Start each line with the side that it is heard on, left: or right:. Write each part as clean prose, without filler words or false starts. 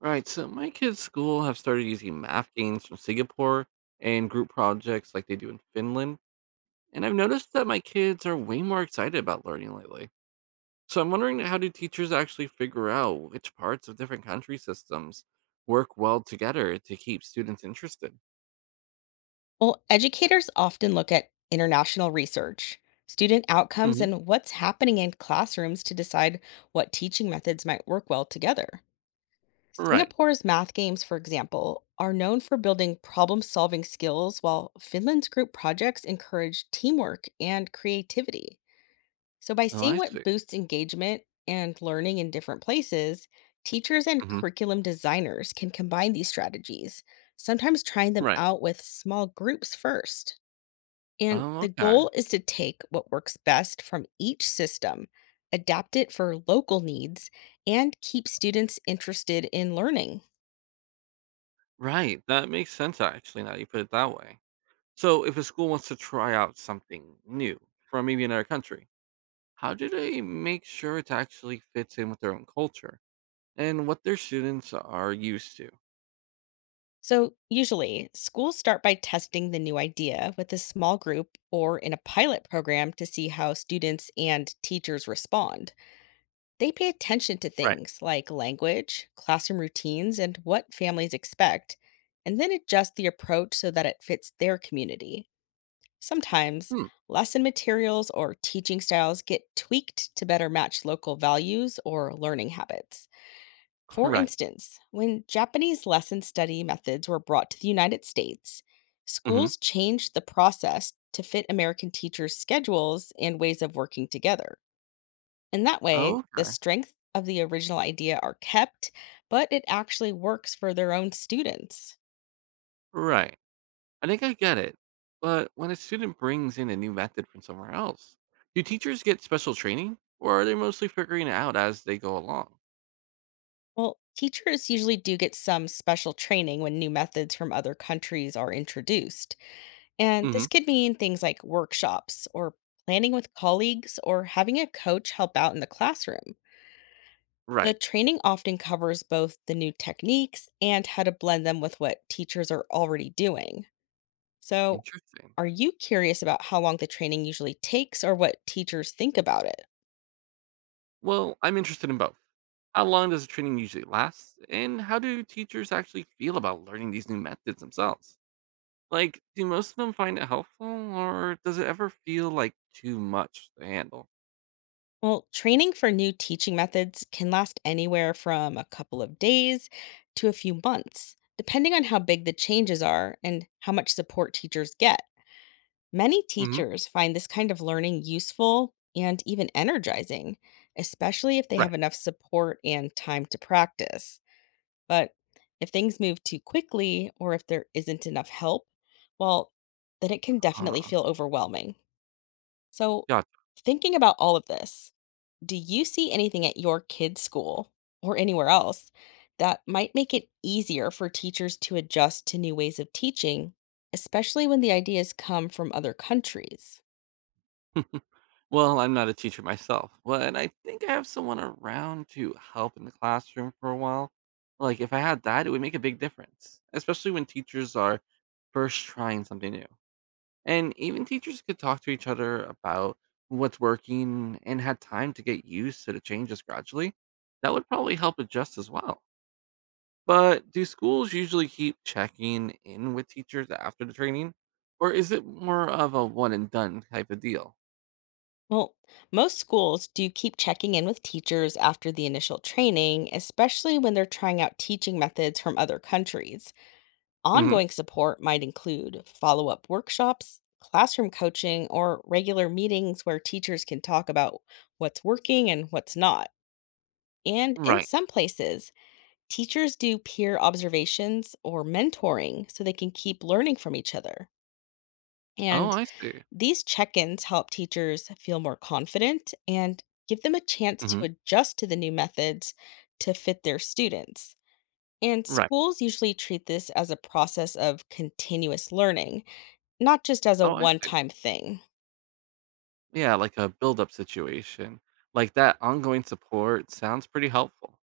right: Right. So my kids' school have started using math games from Singapore and group projects like they do in Finland. And I've noticed that my kids are way more excited about learning lately. So I'm wondering, how do teachers actually figure out which parts of different country systems work well together to keep students interested?
left: Well, educators often look at international research, student outcomes,
right: Hmm.
left: and what's happening in classrooms to decide what teaching methods might work well together.
right: Right.
left: Singapore's math games, for example, are known for building problem solving skills, while Finland's group projects encourage teamwork and creativity. So, by
right: Oh,
left: seeing
right: I
left: what
right: see.
left: boosts engagement and learning in different places, teachers and
right: Hmm.
left: curriculum designers can combine these strategies, sometimes trying them
right: Right.
left: out with small groups first. And
right: Oh,
left: the
right: okay.
left: goal is to take what works best from each system, adapt it for local needs, and keep students interested in learning.
right: Right. That makes sense, actually, now you put it that way. So if a school wants to try out something new from maybe another country, how do they make sure it actually fits in with their own culture and what their students are used to?
left: So, usually, schools start by testing the new idea with a small group or in a pilot program to see how students and teachers respond. They pay attention to
right: Right.
left: things like language, classroom routines, and what families expect, and then adjust the approach so that it fits their community. Sometimes
right: Hmm.
left: lesson materials or teaching styles get tweaked to better match local values or learning habits. For
right: Right.
left: instance, when Japanese lesson study methods were brought to the United States,
right: Hmm.
left: schools changed the process to fit American teachers' schedules and ways of working together. In that
right: Oh,
left: way, the
right: okay.
left: strength of the original idea are kept, but it actually works for their own students.
right: Right. I think I get it. But when a student brings in a new method from somewhere else, do teachers get special training, or are they mostly figuring it out as they go along?
left: Well, teachers usually do get some special training when new methods from other countries are introduced. And
right: Hmm.
left: this could mean things like workshops or planning with colleagues or having a coach help out in the classroom. The
right: Right.
left: training often covers both the new techniques and how to blend them with what teachers are already doing. So,
right: Interesting.
left: are you curious about how long the training usually takes or what teachers think about it?
right: Well, I'm interested in both. How long does the training usually last? And how do teachers actually feel about learning these new methods themselves? Like, do most of them find it helpful, or does it ever feel like too much to handle?
left: Well, training for new teaching methods can last anywhere from a couple of days to a few months, depending on how big the changes are and how much support teachers get. Many
right: Hmm.
left: teachers find this kind of learning useful and even energizing, especially if they
right: Right.
left: have enough support and time to practice. But if things move too quickly or if there isn't enough help, well, then it can definitely
right: Uh,
left: feel overwhelming. So,
right: gotcha.
left: thinking about all of this, do you see anything at your kids' school or anywhere else that might make it easier for teachers to adjust to new ways of teaching, especially when the ideas come from other countries?
right: Well, I'm not a teacher myself, but I think I have someone around to help in the classroom for a while. Like, if I had that, it would make a big difference, especially when teachers are first trying something new. And even teachers could talk to each other about what's working and had time to get used to the changes gradually. That would probably help adjust as well. But do schools usually keep checking in with teachers after the training? Or is it more of a one and done type of deal?
left: Well, most schools do keep checking in with teachers after the initial training, especially when they're trying out teaching methods from other countries.
right: Hmm.
left: Ongoing support might include follow up workshops, classroom coaching, or regular meetings where teachers can talk about what's working and what's not. And in
right: Right.
left: some places, teachers do peer observations or mentoring so they can keep learning from each other.
right: Oh,
left: And
right: I see.
left: these check ins help teachers feel more confident and give them a chance to
right: Hmm.
left: adjust to the new methods to fit their students. And
right: Right.
left: schools usually treat this as a process of continuous learning, not just as a
right: Oh, I
left: one
right: see.
left: time thing.
right: Yeah, like a build up situation. Like, that ongoing support sounds pretty helpful.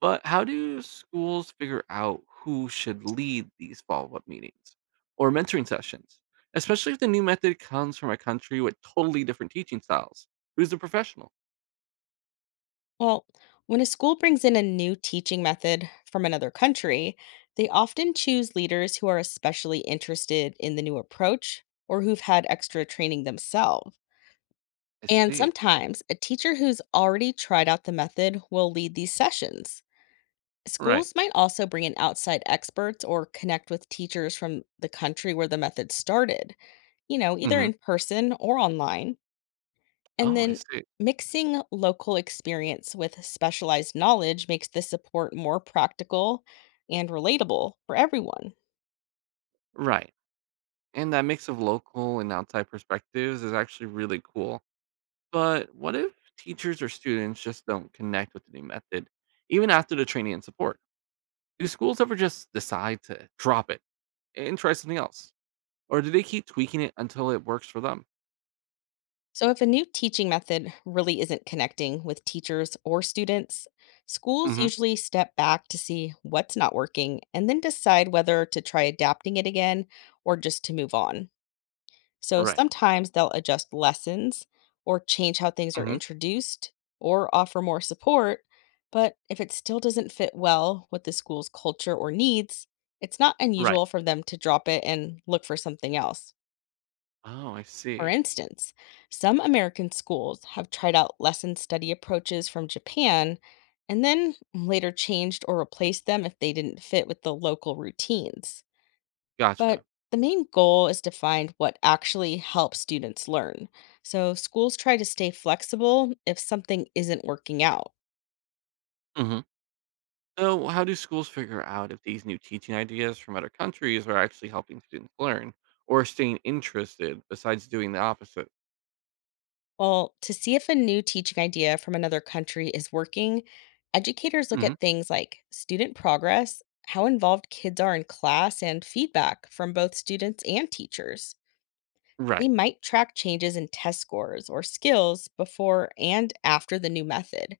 right: But how do schools figure out who should lead these follow up meetings or mentoring sessions? Especially if the new method comes from a country with totally different teaching styles. Who's the professional?
left: Well, when a school brings in a new teaching method from another country, they often choose leaders who are especially interested in the new approach or who've had extra training themselves.
right: I
left: And
right: see.
left: sometimes a teacher who's already tried out the method will lead these sessions.
right: Right.
left: Schools might also bring in outside experts or connect with teachers from the country where the method started, you know, either
right: Mhm.
left: in person or online. And
right: Oh, I
left: then
right: see.
left: mixing local experience with specialized knowledge makes the support more practical and relatable for everyone.
right: Right. And that mix of local and outside perspectives is actually really cool. But what if teachers or students just don't connect with the new method, even after the training and support? Do schools ever just decide to drop it and try something else? Or do they keep tweaking it until it works for them?
left: So, if a new teaching method really isn't connecting with teachers or students, schools
right: Hmm.
left: usually step back to see what's not working and then decide whether to try adapting it again or just to move on. So,
right: Right.
left: sometimes they'll adjust lessons or change how things are
right: Hmm.
left: introduced or offer more support. But if it still doesn't fit well with the school's culture or needs, it's not
right: Right.
left: unusual for them to drop it and look for something else.
right: Oh, I
left: For
right: see.
left: instance, some American schools have tried out lesson study approaches from Japan and then later changed or replaced them if they didn't fit with the local routines.
right: Gotcha.
left: But the main goal is to find what actually helps students learn. So schools try to stay flexible if something isn't working out.
right: Mhm. So, how do schools figure out if these new teaching ideas from other countries are actually helping students learn or staying interested besides doing the opposite?
left: Well, to see if a new teaching idea from another country is working, educators look
right: Hmm.
left: at things like student progress, how involved kids are in class, and feedback from both students and teachers. They
right: Right.
left: might track changes in test scores or skills before and after the new method,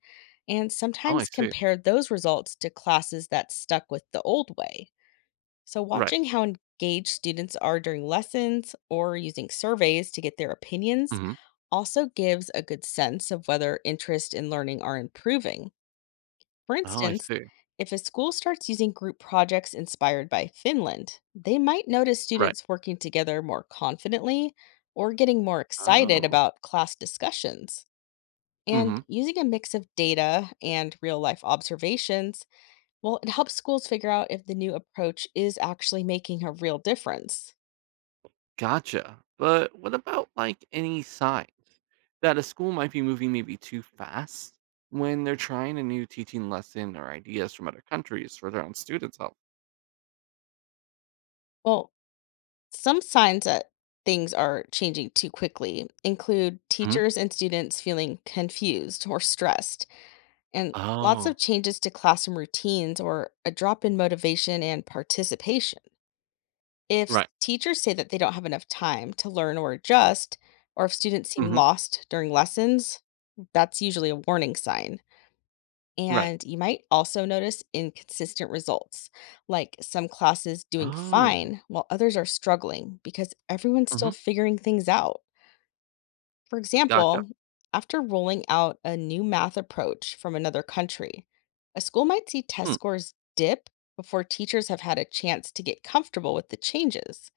left: and
right: Oh, I
left: sometimes
right: see.
left: compare those results to classes that stuck with the old way. So,
right: Right.
left: watching how engaged students are during lessons or using surveys to get their opinions
right: Hmm.
left: also gives a good sense of whether interest in learning are improving. For
right: Oh, I
left: instance,
right: see.
left: if a school starts using group projects inspired by Finland, they might notice
right: Right.
left: students working together more confidently or getting more excited
right: Oh.
left: about class discussions. And
right: Hmm.
left: using a mix of data and real life observations, well, it helps schools figure out if the new approach is actually making a real difference.
right: Gotcha. But what about, like, any signs that a school might be moving maybe too fast when they're trying a new teaching lesson or ideas from other countries for their own students' help?
left: Well, some signs that things are changing too quickly include
right: Hmm.
left: teachers and students feeling confused or stressed, and lots
right: Oh,
left: of changes to classroom routines or a drop in motivation and participation. If
right: right.
left: teachers say that they don't have enough time to learn or adjust, or if students seem
right: Hmm.
left: lost during lessons, that's usually a warning sign.
right: Right.
left: And you might also notice inconsistent results, like some classes doing
right: Oh.
left: fine while others are struggling because everyone's still
right: Hmm.
left: figuring things out. For
right: Gotcha.
left: example, after rolling out a new math approach from another country, a school might see test
right: Hmm.
left: scores dip before teachers have had a chance to get comfortable with the changes.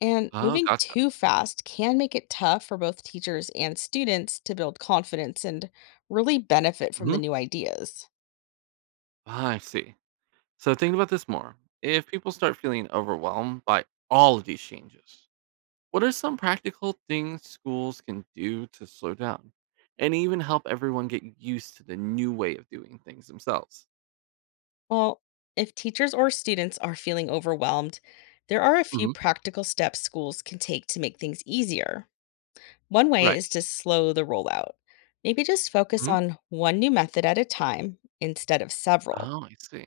left: And
right: Oh,
left: moving
right: gotcha.
left: too fast can make it tough for both teachers and students to build confidence and really benefit from the
right: Mhm.
left: new ideas.
right: I see. So thinking about this more, if people start feeling overwhelmed by all of these changes, what are some practical things schools can do to slow down and even help everyone get used to the new way of doing things themselves?
left: Well, if teachers or students are feeling overwhelmed, there are a few
right: Hmm.
left: practical steps schools can take to make things easier. One way
right: Right.
left: is to slow the rollout. Maybe just focus
right: Hmm.
left: on one new method at a time instead of several,
right: Oh, I see.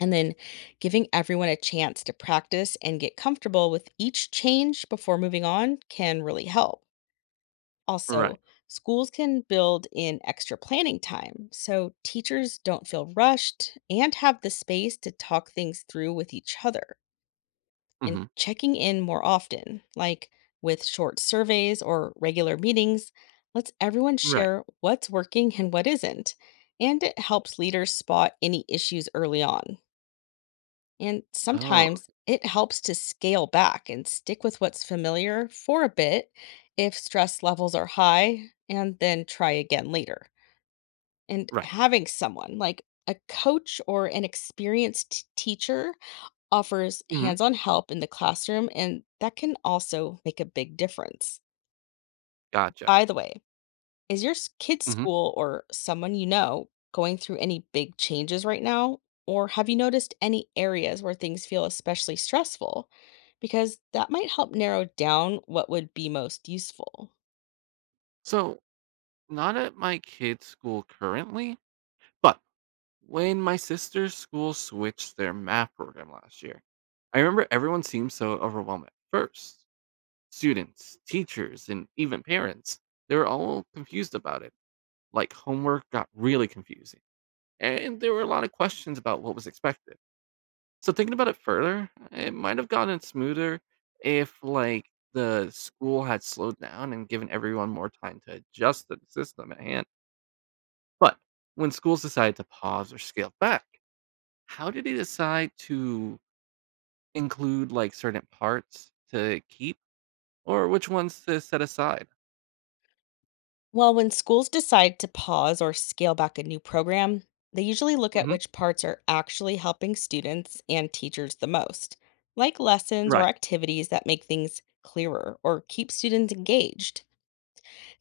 left: and then giving everyone a chance to practice and get comfortable with each change before moving on can really help.
right: Right.
left: Also, schools can build in extra planning time so teachers don't feel rushed and have the space to talk things through with each other, and
right: Hmm.
left: checking in more often, like with short surveys or regular meetings, lets everyone
right: Right.
left: share what's working and what isn't, and it helps leaders spot any issues early on. And
right: Oh,
left: sometimes it helps to scale back and stick with what's familiar for a bit if stress levels are high, and then try again later. And
right: right.
left: having someone like a coach or an experienced teacher offers
right: Hmm.
left: hands on help in the classroom, and that can also make a big difference.
right: Gotcha.
left: By the way, is your kid's
right: Hmm.
left: school or someone you know going through any big changes right now? Or have you noticed any areas where things feel especially stressful? Because that might help narrow down what would be most useful.
right: So, not at my kid's school currently, but when my sister's school switched their math program last year, I remember everyone seemed so overwhelmed at first. Students, teachers, and even parents, they were all confused about it. Like, homework got really confusing. And there were a lot of questions about what was expected. So thinking about it further, it might have gotten smoother if, like, the school had slowed down and given everyone more time to adjust to the system at hand. But when schools decided to pause or scale back, how did he decide to include, like, certain parts to keep or which ones to set aside?
left: Well, when schools decide to pause or scale back a new program, they usually look at
right: Mhm.
left: which parts are actually helping students and teachers the most, like lessons or
right: Right.
left: activities that make things clearer or keep students engaged.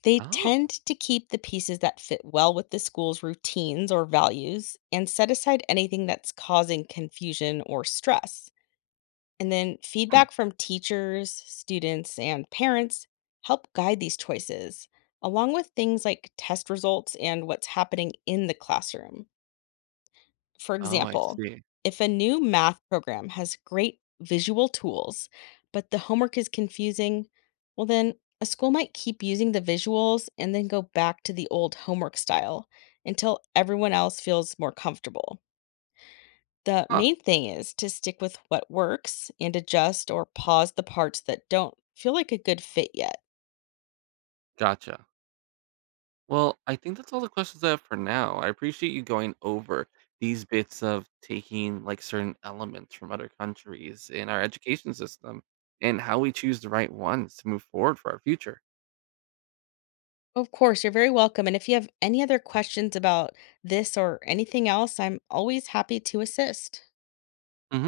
left: They tend
right: Oh,
left: to keep the pieces that fit well with the school's routines or values, and set aside anything that's causing confusion or stress. And then
right: hmm.
left: feedback from teachers, students, and parents help guide these choices, along with things like test results and what's happening in the classroom. For
right: Oh, I
left: example,
right: see.
left: if a new math program has great visual tools, but the homework is confusing, well, then a school might keep using the visuals and then go back to the old homework style until everyone else feels more comfortable. The
right: Huh,
left: main thing is to stick with what works and adjust or pause the parts that don't feel like a good fit yet.
right: gotcha. Well, I think that's all the questions I have for now. I appreciate you going over these bits of taking, like, certain elements from other countries in our education system and how we choose the right ones to move forward for our future.
left: Of course, you're very welcome. And if you have any other questions about this or anything else, I'm always happy to assist.
right: Mhm.